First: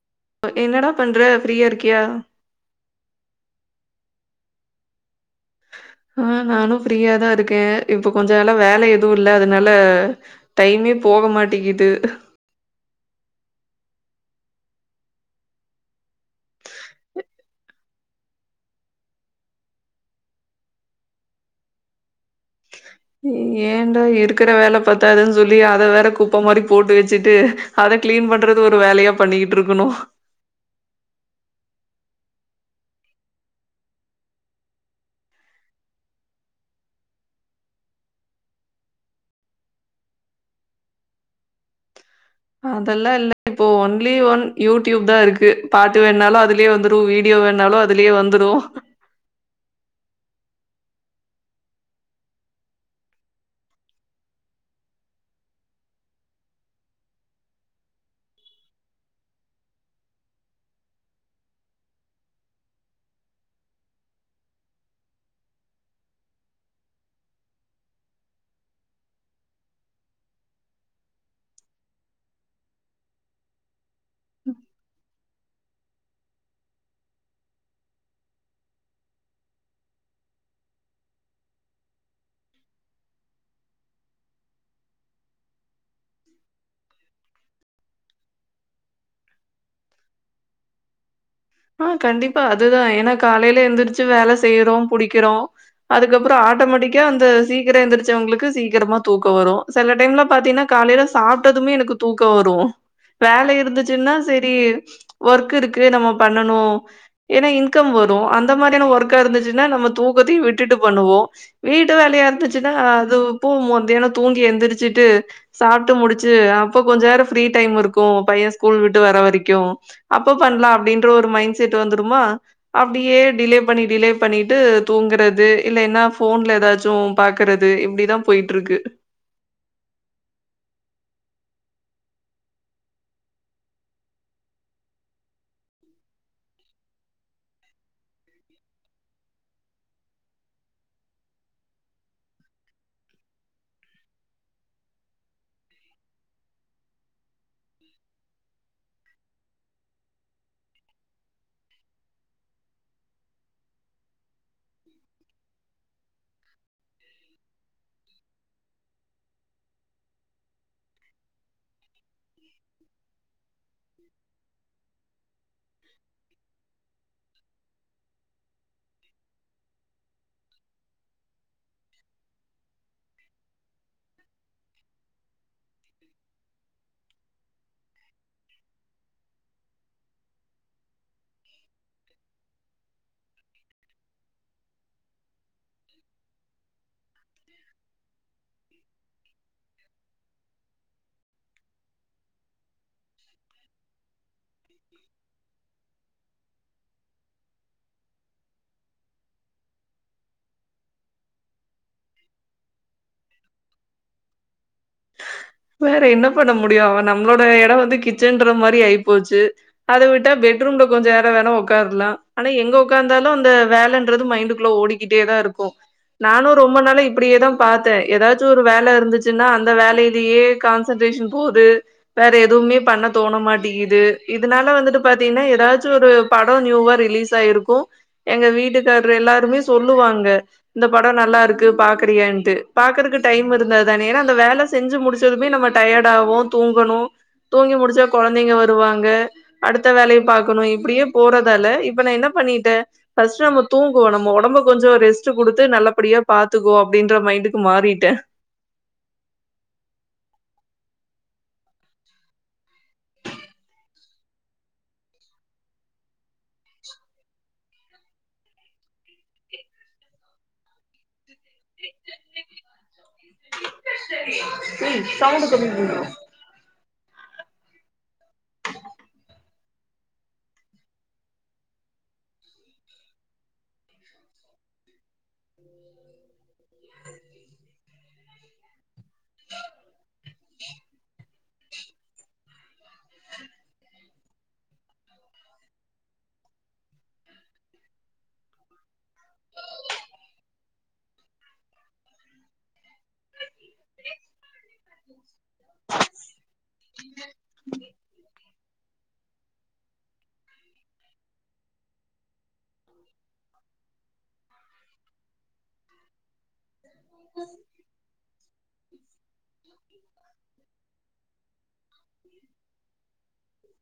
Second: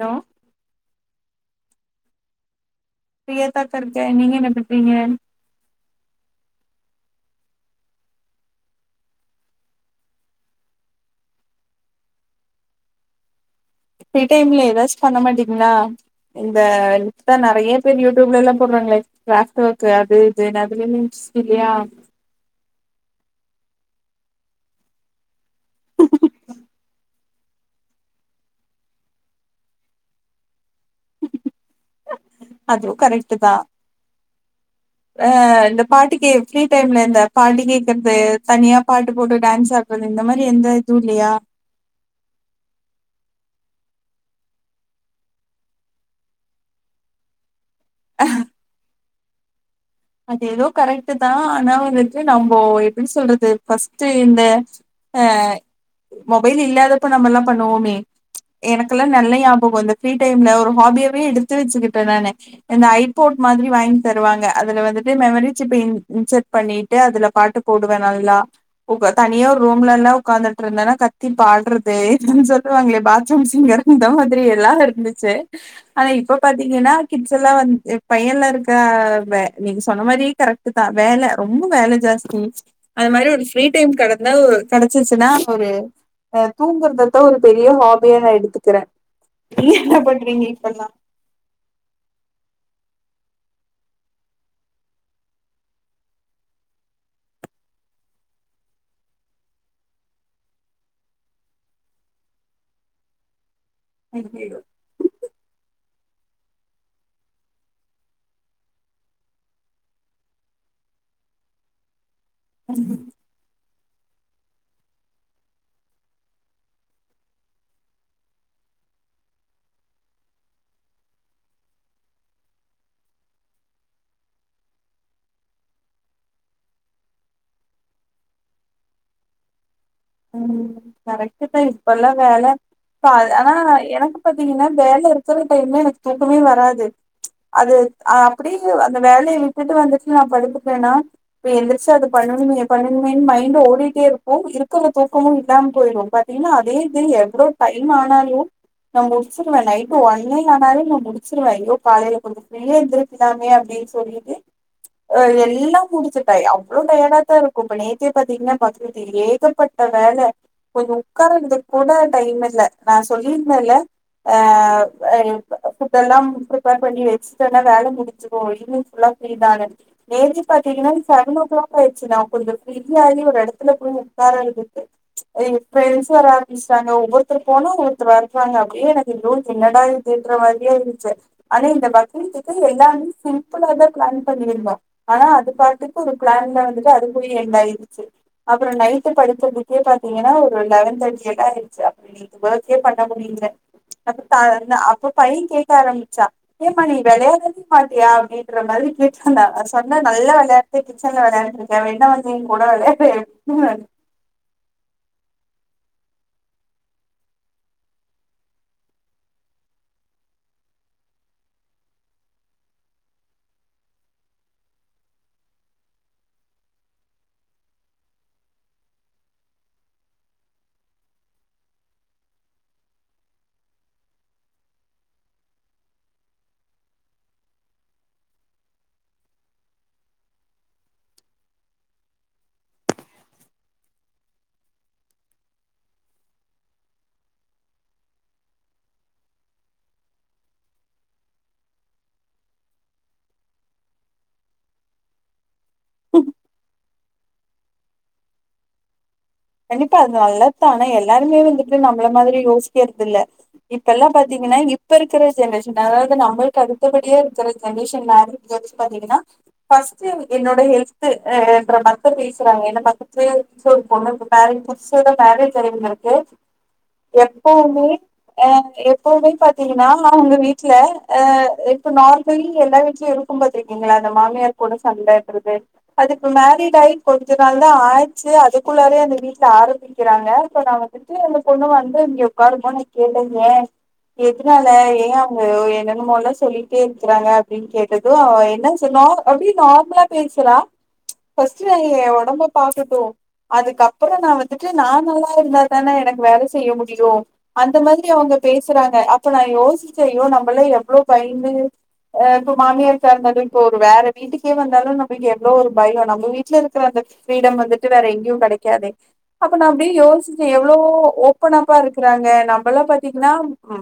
hello என்னடா பண்ற ஃப்ரீயா இருக்கியா ஃபிரியாதாக்கா இருக்க நீங்க என்ன பண்றீங்க ஆ நானு ஃப்ரீயா தா இருக்கே இப்ப கொஞ்ச நால வேல எதுவு இல்ல அதனால டைமே போக மாட்டேங்கிது ஃப்ரீ டைம்ல ஏதாச்சு பண்ண மாட்டீங்ன்னா இந்த இதா நறைய யூடியூப்லல்லா போடுறாங்ளே கிராப்ட் ஒர்க் அது இது அதுலந்து இல்லயா ஏன்டா இருக்கற வேல பத்தாதுன்னு சொல்லி அத வேற குப்ப மாரி போட்டு வச்சுட்டு அத கிளீன் பண்றது ஒரு வேலயா பண்ணிட்ருக்கணு அதுவு கரெட்டு தா ஆ இந்த பாட்டுக்கே ஃப்ரீ டைம்ல இந்த பாட்டு கேக்றது தனியா பாட்டு போட்டு டான்ஸ்ஸா கொஞ்ச இந்த மாரி எந்த இதுவுல்லயா அதல்லா இல்ல இப்போ ஒன்லி ஒன் யூடியூப் தா இருக்கு பாட்டு வேணுணாலு அதுலே வந்துரு வீடியோ வேணுணாலு அத் துலயே வந்துரு அது ஏதோ கரெட்டு தா ஆனா வந்துட்டு நம்ம எப்டி சொல்றது பஸ்ட் இந்த ஆ மொபைல் இல்லாதப்ப நம்மல்லா பண்ணுவோமே எனக்கல்லா நல்லா ஞாபக அந்த ஃப்ரீ டைம்ல ஒரு ஹாபியாவே எடுத்து வச்சிகிக்டே நானு இந்த ஐபோர்ட் மாதிரி வாங்கி தருவாங்க அதுல வந்துட்டு மெமரி சிப்ப இன்செர்ட் பண்ணிட்டு அதுல பாட்டு போடுவே நல்லா தனியா ஒரு ரூம்லல்லா உக்காந்துட்டுருந்தனா கத்தி பாட்றது அதா சொல்லுவாங்களே பாத்ரூம் சிங்கர் இந்த மாதிரி எல்லா இருந்துச்சு ஆனா இப்ப பாத்தீங்கன்னா கிட்ச்சல்லா வந்து எ பையன்லா இருக்கவ நீங்க சொன்ன மாரி கரெக்ட்டுதா வேல ரொம்ப வேல ஜாஸ்தி அது மாரி ஒரு ஃப்ரீ டைம் கெடந்தா ஒ கெடச்சிச்சுன்னா ஒரு ஆ தூங்கறதத்தா ஒரு பெரிய ஹாபியா நா எடுத்துக்கற நீங்க என்ன பண்றீங்க இப்பல்லா அ கண்டிப்பா அதுதா ஏன்னா காலலேல எந்திரிச்சு வேல செய்யறோ புடிக்கறோ அதுக்கப்ற ஆட்டோமெட்டிக்கா அந்த சீக்கிர எந்திரிச்சவங்களுக்கு சீக்கிரமா தூக்க வரு சில டைம்ல பாத்தீன்னா காலேல சாப்ட்டதுமே எனக்கு தூக்கோ வரு வேல இருந்துச் ச்சின்னா சரி ஐயையோ ஒர்க் இருக்கு நம்ம பண்ணணு ஏனா இன்கம் வரோ அந்த மாரியான ஒர்க்கா இருந்துச்சுன்னா நம்ம தூக்கத்த விட்டுட்டு பண்ணுவோ வீட்டு வேலையா இருந்துச்சுன்னா அது போகும் மத்தியானோ தூங்கி எந்திரிச்சுட்டு சாப்ட்டு முடிச்சு அப்போ கொஞ்ச நேரோ ஃப்ரீ டைமு இருக்கு பைய ஸ்கூல் விட்டு வர வரைக்கு அப்ப பண்ணலா அப்டீன்ற ஒரு மைண்ட் செட் வந்துடுமா அப்டியே டிலே பண்ணி டிலே பண்ணிட்டு தூங்குறது இல்லைன்னா ஃபோன்ல ஏதாச்சு பாக்குறது இப்டிதா போயிட்ருக்கு ம் கரெக்ட்டு தா இப்பல்லா வேல பா ஆனா எனக்கு பாத்தீங்கன்னா வேல இருக்குற டைம்ல எனக்கு தூக்கமே வராது அது அப்புடி அந்த வேலய விட்டுட்டு வந்துட்டு நா படுத்துட்டேன்னா இப்ப எந்திரிச்சு அது பண்ணணுமே பண்ணுமேன்னு மைண்ட் ஓடிட்டே இருக்கோ இருக் குற தூக்கமு இல்லாம போயிடோ பாத்தீங்கன்னா அதே இது எவ்ளோ டைம் ஆனாலு நா முடிச்சிருவே நைட்டு ஒண்ணே ஆனாலே நா முடிச்சிருவே ஐயோ காலையில கொஞ் வேலே எந்திரிக்கலாமே அப்டீனு சொல்லிட்டு அ எல்லா முடித்துட்டாய் அவ்ளோ டயடாத்தா இருக்கு இப்ப நேத்த பாத்தீங்கன்னா பாத்தோ தெரியோ ஏக ப்பட்ட வேல கொஞ்சோ ஒக்காறதுக்கு கூட டைம் இல்ல நா சொல்லியிருந்தல அ ஏ [unintelligible] ஃபுட் எல்லா ப்ரிப்பேர் பண்ணி வெச்சுட்டுனா வேல முடிச்சுரு ஈவினிங் ஃபுல்லா ஃப்ரீ தான நேத்து பாத்தீங்கன்னா செவன் ஓ கிளாக் ஆயிடுச்சு நா கொஞ்சோ பி சி ஆகி ஒரு எடத்துல போய் ஒக் காரறத்துக்கு இப்ப எழுந்சாதாடி சாய்ங்காளோ ஒவ்வோருத்தரு போனோ ஒவ்வோருத்தரு வருவாங்க அப்டியே எனக்கு எதோ இருக்கு என்னடா இது என்றமாரியே இர்ந்துச்சு அண்ணே இந்த பக்கரீத்துக்கு எல்லாருமே சிம்ப்ளா தா ப்ளான் பண்ணிருந்தோ ஆனா அது பாட்டுக்கு ஒரு ப்ளான்ல வந்துட்டு அது போய் எண்டாயிருச்சு அப்றோ நைட் படித்துபட்டே பாத்தீங்கன்னா ஒரு லெவன் தேர்ட்டி எல்லா ஆயிச்சு அப்டி இது ஒர்கே பண்ண முடியல அப்பப்ப அப்ப பைய கேக்க ஆரம்பிச்சா ஏமா நீ வெளையாடவே மாட்டியா அப்டீன்ற மாரி கேட்டா நா சொன்ன நல்லா வெளையாட போய் கிச்சன்ல வெளாண்டுட்டு இருக்கே வேன்னா வந்து ஏ கூட வந்து வெளையாடு ம் வேற என்ன பண்ண முடியு அவ நம்மளோட இட வந்து கிச்சன்ற மாரி ஆயிப்போச்சு அத விட்டா பெட்ரூம்ல கொஞ்ச நேரோ வேணா ஒக்காரலா ஆனா எங்க ஒக்காந்தாலு அந்த வேலன்றது மைண்டுக்குள்ள ஓடிக் கிட்டே தாருக்கு நானு ரொம்ப நாளா இப்பிடியே தா பாத்தே ஏதாச்சு ஒரு வேலருந்துச்சுன்னா அந் அந்த வேலையிலேயே கான்சன்ட்ரேஷன் போது வேற எதுவுமே பண்ண தோண மாட்டேங்கிது இதனால வந்துட்டு பாத்தீங்கன்னா ஏதாச்சு ஒரு படோ நியூவா ரிலீஸ் ஆயிருக்கோ எங்க வீட்டுக்காரர் எல்லாருமே சொல்லுவாங்க இந்த படோ நல்லா இருக்கு பாக்குறீயான்ட்டு பாக்கறக்கு டைம் இருந்தா தான ஏனா இந்த வேல செஞ்சு முடிச்சதுமே நம்ம டயடாவோ தூங்கணோ தூங்கி முடிச்சா கொழந்தைங்க வருவாங்க அடுத்த வேலைய பாக்கணோ இப்டியே போறதால இப்ப நா என்ன பண்ணிட்டே ஃபஸ்ட்டு நம்ம தூங்குவோ நம்ம ஒடம்ப கொஞ்சோ ரெஸ்ட் டு குடுத்து நல்லபடியா பாத்துக்கோ அப்டீன்ற மைண்டுக்கு மாறிட்டே கண்டிப்பா அது நல்லத்தான எல்லாருமே வந்துட்டு நம்மள மாதிரி யோசிக்கறதில்ல இப்ப எல்லா பாத்தீங்கன்னா இப்ப இருக்குற ஜென்ரேஷன் அதாவது நம்மளுக்கு அடுத்தபடியா இருக்கிற ஜென்ரேஷன் நாளு இங்க வெச்சு பாத்தீங்கன்னா ஃபர்ஸ்ட்டு என்னோட ஹெல்த்து என்ற மத்த பேசுறாங்க என் பாக்க செரி புதுசா ஒரு பொண்ணு [unintelligible] எப்போவுமே அ எப்பவுமே பாத்தீங்கன்னா அவுங்க வீட்ல அ இப்ப நார்மலி எல்லா வீட்லயு இரு இப்போ பாத்திருக்கீங்களா அந்த மாமியார் கூட சண்ட இடுறது அதுக்கு மேரிட்டாயி கொஞ்ச நாள் தான் ஆச்சு அதுக்குள்ளாரே அந்த வீட்ல ஆரம்பிக்கிறாங்க இப்ப நான் வந்துட்டு அந்த பொண்ணு வந்து இங்க உட்காருப்போ கேட்டேங்க எதுனால ஏன் அவங்க என்னென்னமோ எல்லாம் சொல்லிட்டே இருக்கிறாங்க அப்டின்னு கேட்டது ப்ரோ அவ என்ன சொன்னாலும் அப்டியே நார்மலா பேசுறா ஃபஸ்ட்டு ஏ உடம்ப பாக்கட்டு அதுக்கப்புற நா வந்து நா நல்லா இருந்தாதானே எனக்கு வேலை செய்ய முடியு அந்த மாரி அவங்க பேசுறாங்க இப்ப நான் யோசிச்சே ஐயோ நம்பல்லாம் எவ்ளோ பயந்து இப்போ மாமியார்ட இருந்தாலு இப்போ ஒரு வேற வீட்டுக்கே வந்தாலு நமக்கு எவ்ளோ ஒரு பயோ நம்ம வீட்டு ல இருக்குற அந்த ஃப்ரீடம் வந்துட்டு வேற எங்கேயு கெடைக்காதே அப்ப நான் அப்டியே யோசிச்சேன் எவ்ளோ ஓபன் அப் பா இருக்கறாங்க நம்ம எல்லாம் பாத்தீங்கன்னா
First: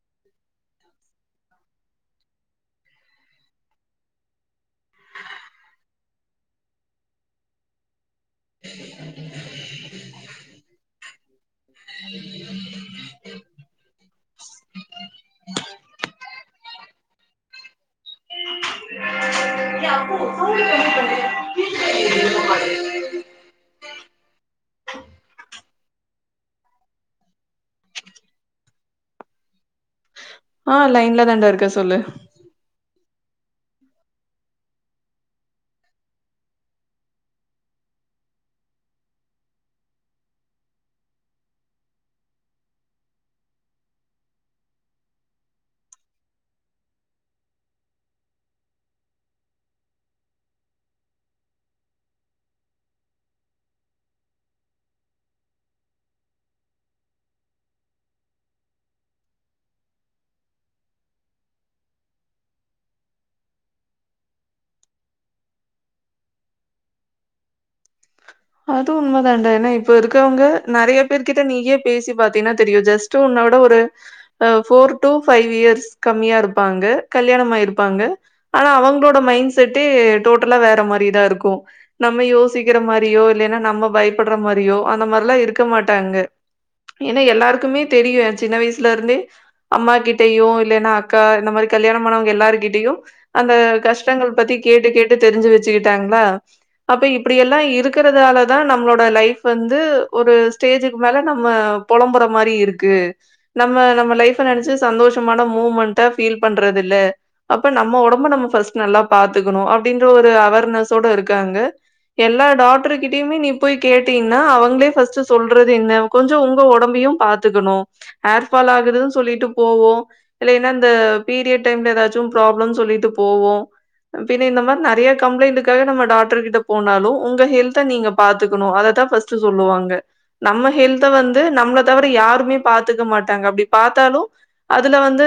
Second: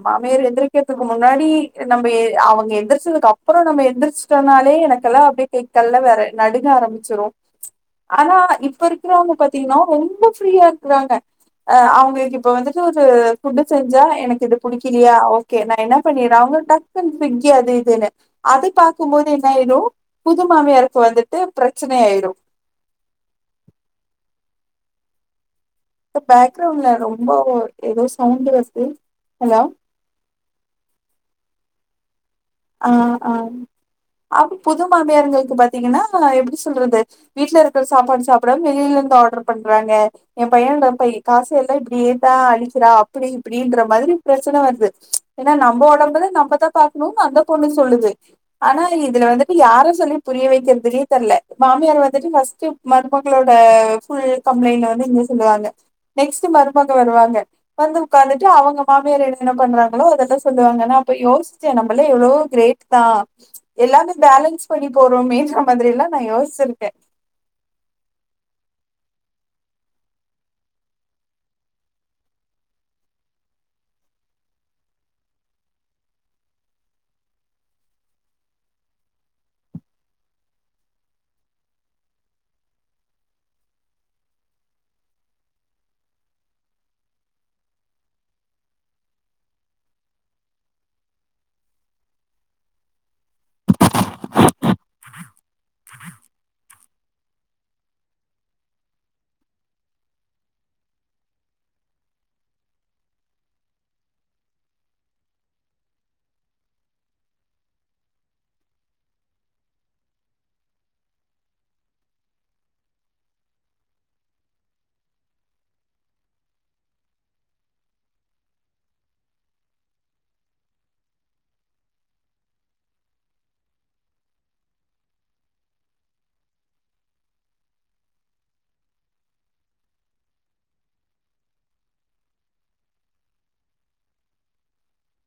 மாமியார் எந்திரிக்கிறதுக்கு முன்னாடி நம்ம அவங்க எந்திரச்சதுக்கு அப்றம் நம்ம ஏந்திரிச் சொன்னாலே எனக்கெல்லா அப்டி கை கால்லா வேற நடுங்க ஆரம்பிச்சிரு ஆனா இப்ப இருக்குறவங்க பாத்தீங்கனா ரொம்ப ஃப்ரீயா இருக்கறாங்க அ அவங்களுக்கு இப்ப வந்துட்டு ஒரு ஃபுட்டு செஞ்சா எனக்கு இது புடிக்கலையா ஓகே நா என்ன பண்ணிர்றே அவங்க டக்குன்னு ஃபிக் அது இதுனு அது பாக்குபோது என்னாயிரு புது மாமியாருக்கு வந்துட்டு பிரச்சனயாயிரு பேக் கிரவுண்ட்ல ரொம்ப ஓ ஏதோ சவுண்ட் வருது ஹலோ ஆ லைன்ல தாண்டா இருக்கேன் சொல்லு ஆ ஆ அப்டி புது மாமியார்ங்களுக்கு பாத்தீங்கன்னா எப்டி சொல்றது வீட்ல இருக்கிற சாப்பாடு சாப்டாம வெளிலருந்து ஆர்டர் பண்றாங்க என் பைய காச எல்லா இப்டியேதா அழிக்கிறா அப்டி இப்டின்ற மாரி பிரச்சனை வருது ஏன்னா நம்ப உடம்பத நம்மதான் பாக்கணும்னு அந்த பொண்ணு சொல்லுது ஆனா இதுல வந்துட்டு யார சொல்லி புரிய வைக்கிறதுனே தெர்ல மாமியார வந்துட்டு ஃப்ர்ஸ்ட் மருமகளோட ஃபுல் கம்ப்ளைண்ட்ல வந்து இங்க சொல்லுவாங்க நெக்ஸ்ட் மருமக வருவாங்க வந்து உக்காந்துட்டு அவங்க மாமியார் என்ன என்ன பண்றாங்களோ அதெல்லாம் சொல்லுவாங்க அப்ப நா யோசிச்சே நம்மள எவ்ளோ கிரேட் தான் எல்லாமே பேலன்ஸ் பண்ணி போறோமேன்ற மாதிரி எல்லாம் நான் யோசிச்சிருக்கேன் அது உண்மை தான்டா ஏனா இப்ப இருக்கவங்க நெறைய பேர் கிட்ட நீயே பேசி பாத்தீனா தெரியு ஜஸ்ட் டு உன்னோட ஒரு அ ஃபோர் டூ ஃபைவ் இயர்ஸ் கம்மியா இருப்பாங்க கல்யாணம் ஆயிருப்பாங்க ஆனா அவங்களோட மைண்ட் செட்டு டோட்டலா வேற மாரிதான் இருக்கும் நம்ம யோசிக்கிற மாரி யோ இல்லைன்னா நம்ம பயப்படுற மாரியோ அந்த மாரில்லாம் இருக்க மாட்டாங்க ஏன்னா எல்லாருக்குமே தெரியும் என் சின்ன வயசுலருந்தே அம்மா கிட்டயு இல்லைனா அக்கா இந்த மாரி கல்யாணமாணவங்க எல்லார்கிட்டயு அந்த கஷ்டங்கள் பத்தி கேட்டு கேட்டு தெரிஞ்சு வச்சுக்கிட்டாங்களா அப்ப இப்டியெல்லாம் இருக்கு இருக்குறதுனால தா நம்மளோட லைஃப் வந்து ஒரு ஸ்டேஜுக்கு மேல நம்ம பொலம்புற மாரி இருக்கு நம்ம நம்ம லைஃப் நெனைச்சு சந்தோஷமான மூமெண்ட ஃபீல் பண்றது இல்ல அப்ப நம்ம உடம்ப நம்ம ஃபர்ஸ்ட் நல்லா பார்த்துக்கணும் அப்டின்ற ஒரு அவேர்னஸோட இருக்காங்க எல்லா டாட் க்டருகிட்டயுமே நீ போய் கேட்டீன்னா அவங்களே ஃப்ஸ்ட்டு சொல்றது என்ன கொஞ்சம் உங்க உடம்பையும் பாத்துக்கணு ஹேர் பால் ஆகுதுன்னு சொல்லிட்டு போவோம் இல்லனா இந்த பீரியட் டைம்ல ஏதாச்சு ப்ராப்ளம்னு சொல்லிட்டு போவோ பின்ன இந்த மாரி நெறைய கம்ப்ளைண்ட்டுகாக நம்ம டாக்டர் கிட்ட போனாலு உங்க ஹெல்த் த நீங்க பாத்துக்கணு அத தா ஃப்ஸ்ட் சொல்லுவாங்க நம்ம ஹெல்த்த வந்து நம்மள தவிர யாருமே பாத்துக்க மாட்டாங்க அப்டி பாத்தாலு அதுல வந்து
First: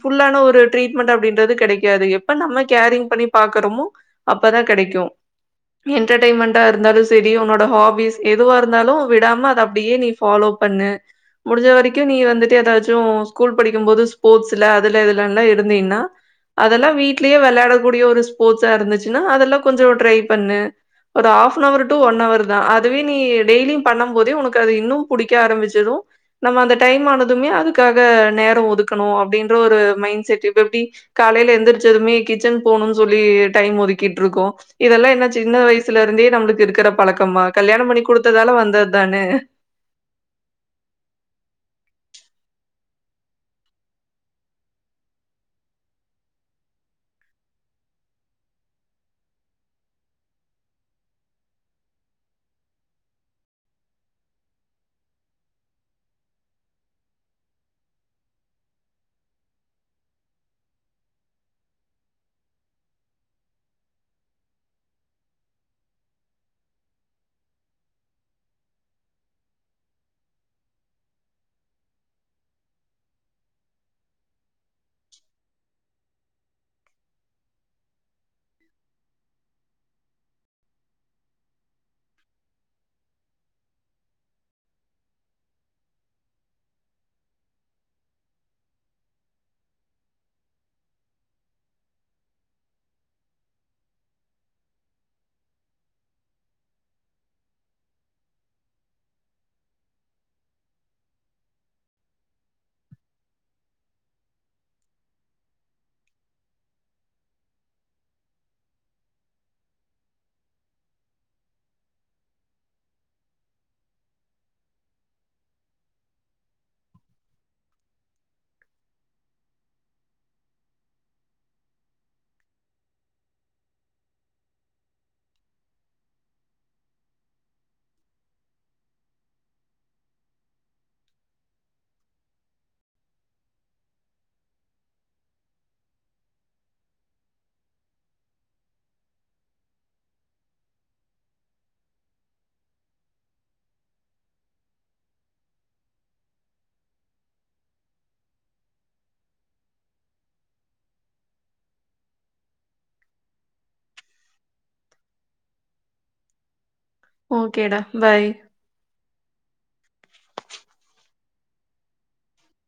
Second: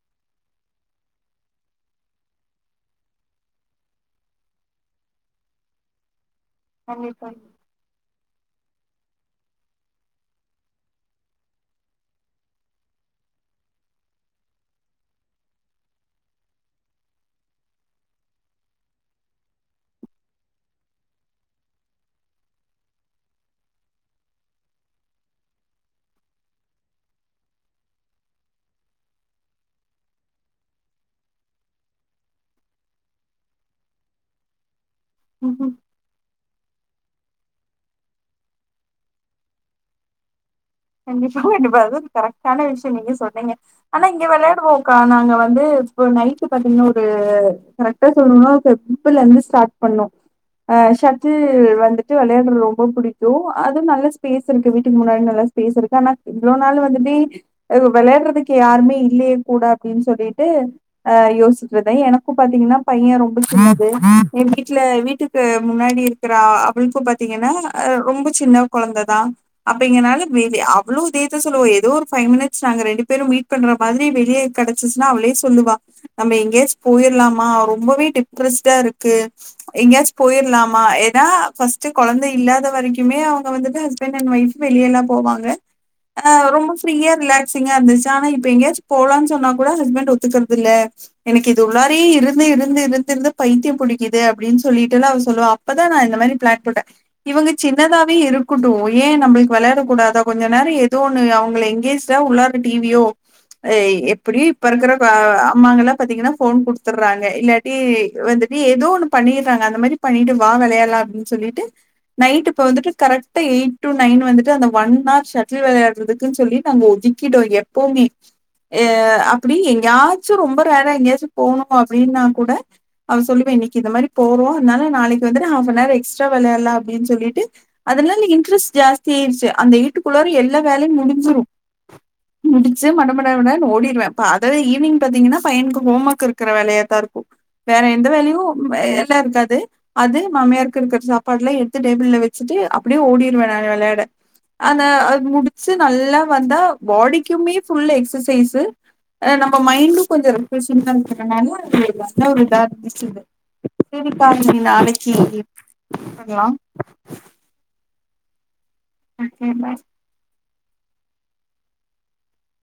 ஃபுல்லான ஒரு ட்ரீட்மெண்ட் அப்டின்றது கெடைக்காது எப்ப நம்ம கேரிங் பண்ணி பாக்கறமோ அப்பதா கெடைக்கு என்டர்டைன்மெண்டா இருந்தாலு கண்டிப்பா சரி உன்னோட ஹாபிஸ் எதுவா இருந்தாலு விடாம அத அப்டியே நீ ஃபாலோ பண்ணு முடுஞ்ச வரைக்கு நீ வந்துட்டு ஏதாச்சு ஸ்கூல் படிக்கு போது ஸ்போர்ட்ஸ்ல அதுல இதுலல்னா இருந்தீன்னா அதெல்லா வீட்லயே வெளாடக்கூடிய ஒரு ஸ்போர்ட்ஸா இருந்துச்சுன்னா அதெல்லா கொஞ்சோ ட்ரை பண்ணு ஒரு half an hour to one hour தா அதுவே நீ டெய்லியு பண்ணும் போதே உனக்கு அது இன்னு புடிக்க ஆரம்பிச்சுரு நம்ம அந்த டைம் ஆனதுமே அதுக்காக நேரோ ஒதுக்கணு அப்டின்ற ஒரு மைண்ட் செட் இப்ப எப்டி காலைல எந்திரச்சதுமே கிச்சன் போணுன் சொல்லி டைம் ஒதுக்கிட்டருக்கோ இதெல்லா என்னது சின்ன வயசுலருந்தே நம்ளுக்கு இருக்கிற பழக்கமா கல்யாண பண்ணி குடுத்ததால வந்தது தான கண்டிப்பா கண்டிப்பா அதுவு கரக்ட்டான விஷயோ நீங்க சொன்னீங்க ஆனா இங்க விளையாடுவோக்கா நாங்க வந்து இப்ப நைட் பாத்தீங்னா ஒரு கரக்ட்டா சொல்னுனா ஃபெப்ல இருந்து ஸ்டார்ட் பண்ணோ ஆ ஷட்டில் வந்துட்டு விளையாட்றது ரொம்ப பிடிக்கு அது நல்ல ஸ்பேஸ் இருக்கு வீட்டு முன்னாடி நல்ல பேஸ் இருக்கு ஆனா இவ்ளோ நாள் வந்ததே அவுக விளையாட்றதுக்கு யாருமே இல்லையே கூட அப்டின் சொல்லிட்டு அ யோசிட்ருந்தே எனக்கு பாத்தீங்னா பைய ரொம்ப சின்னது எ வீட்ல வீட்டுக்கு முன்னாடி இரு க்றா அவுளுக்கு பாத்தீங்கன்னா அ ரொம்ப சின்ன கொழந்த தா அப்டிங்கனால மேபி அவளு இதேதா சொல்லுவா ஏதோ ஒரு ஃபைவ் மினிட்ஸ் நாங்க ரெண்டு பேரும் மீட் பண்ற மாதிரி வெளியே கிடைச்சிச்சுனா அவளே சொல்லுவா நம்ம எங்கேயாச்சு போயிர்லாமா ரொம்பவே டிப்ரஸ்டா இருக்கு எங்கேயாச்சு போயிர்லாமா ஏன்னா ஃபர்ஸ்ட்டு கொழந்தை இல்லாத வரைக்குமே அவுங்க வந்துட்டு ஹஸ்பண்ட் அண்ட்டு ஒய்ஃப் வெளியல்லா போவாங்க ஆ ரொம்ப ஃப்ரீயா ரிலாக்சிங்கா இருந்துச்சு ஆனா இப்ப எங்கயாச்சு போலான் சொன்னா கூட ஹஸ்பண்ட் ஒத்துக்கறதில்ல எனக்கு இது உள்ளாரயே இருந்து இருந்து இருந்து இருந்து பைத்திய புடிக்குது அப்டின் சொல்லிட்டெல்லா அவ சொல்லுவா அப்பதா நா இந்த மாதிரி பிளான் போட்டே இவுங்க சின்னதாவே இருக்கட்டு ஏ நம்ளுக்கு வெளாட கூடாதா கொஞ்ச நேரோ ஏதோ ஒன்னு அவுங்கள எங்கேஜ்டா உள்ளார டீ வி யோ எ எப்டியு இப்ப இருக்ற கொ அம்மாங்க எல்லா பாத்தீங்கன்னா ஃபோன் குடுத்தர்றாங்க இல்லா டியே வந்துட்டு ஏதோ ஒண்ணு பண்ணிர்றாங்க அந்த மாரி பண்ணிட்டு வா வெளையால்லா அப்டின் சொல்லிட்டு நைட்டு இப்ப வந்துட்டு கரெக்டா எயிட் டு நைன் வந்து ட்டு அந்த ஒன் ஆர் ஷட்டுல் விளையாட்றதுக்குன் சொல்லி நாங்க ஒதுக்கிட்டோ எப்போமே எ அப்டி எங்கயாச்சு ரொம்ப ரேரா எங்யாச்சு போணு அப்டினா கூட அவ சொல்லுவா இன்னைக்கு இந்த மாரி போறோ அதனால நாளைக்கு வந்துட்டு ஹாஃப் அன் ஆர் எக்ஸ்ட்ரா வெளையால்லா அப்டின் சொல்லிட்டு அதனால இன்ட்ரெஸ்ட் ஜாஸ்தியாயிருச்சு அந்த வீட்டுக்குள்ளார எல்லா வேலையு முடிஞ்சிரு முடிச்சு மடமட மடன ஓடிருவே பாத ஈவினிங் பாத்தீங்னா பையனுக்கு ஹோம் ஒர்க் இருக்கற வேலையா தா இருக்கு வேற எந்த வேலையு எல்லா இருக்காது அது மாமியாருக்கு இருக்கற சாப்பாட்லா எடுத்து டேபிள்ல வச்சுட்டு அப்டியே ஓடிருவே நா வெளா யாட ஆனா அது முடுச்சு நல்லா வந்தா பாடிக்குமே ஃபுல்லு எக்ஸ்ஸசைசு ஆ நம்ம மைண்டு கொஞ்சோ ரிஃப்ரெஷிங் [unintelligible] நல்லாருந்தது நல்ல ஒரு இதா இருந்துச்சு இது சேரிக்கா நீங்க நாளைக்கு [inaudible] பண்லாம் ஓக்கேடா பாய் ஓகே பாய்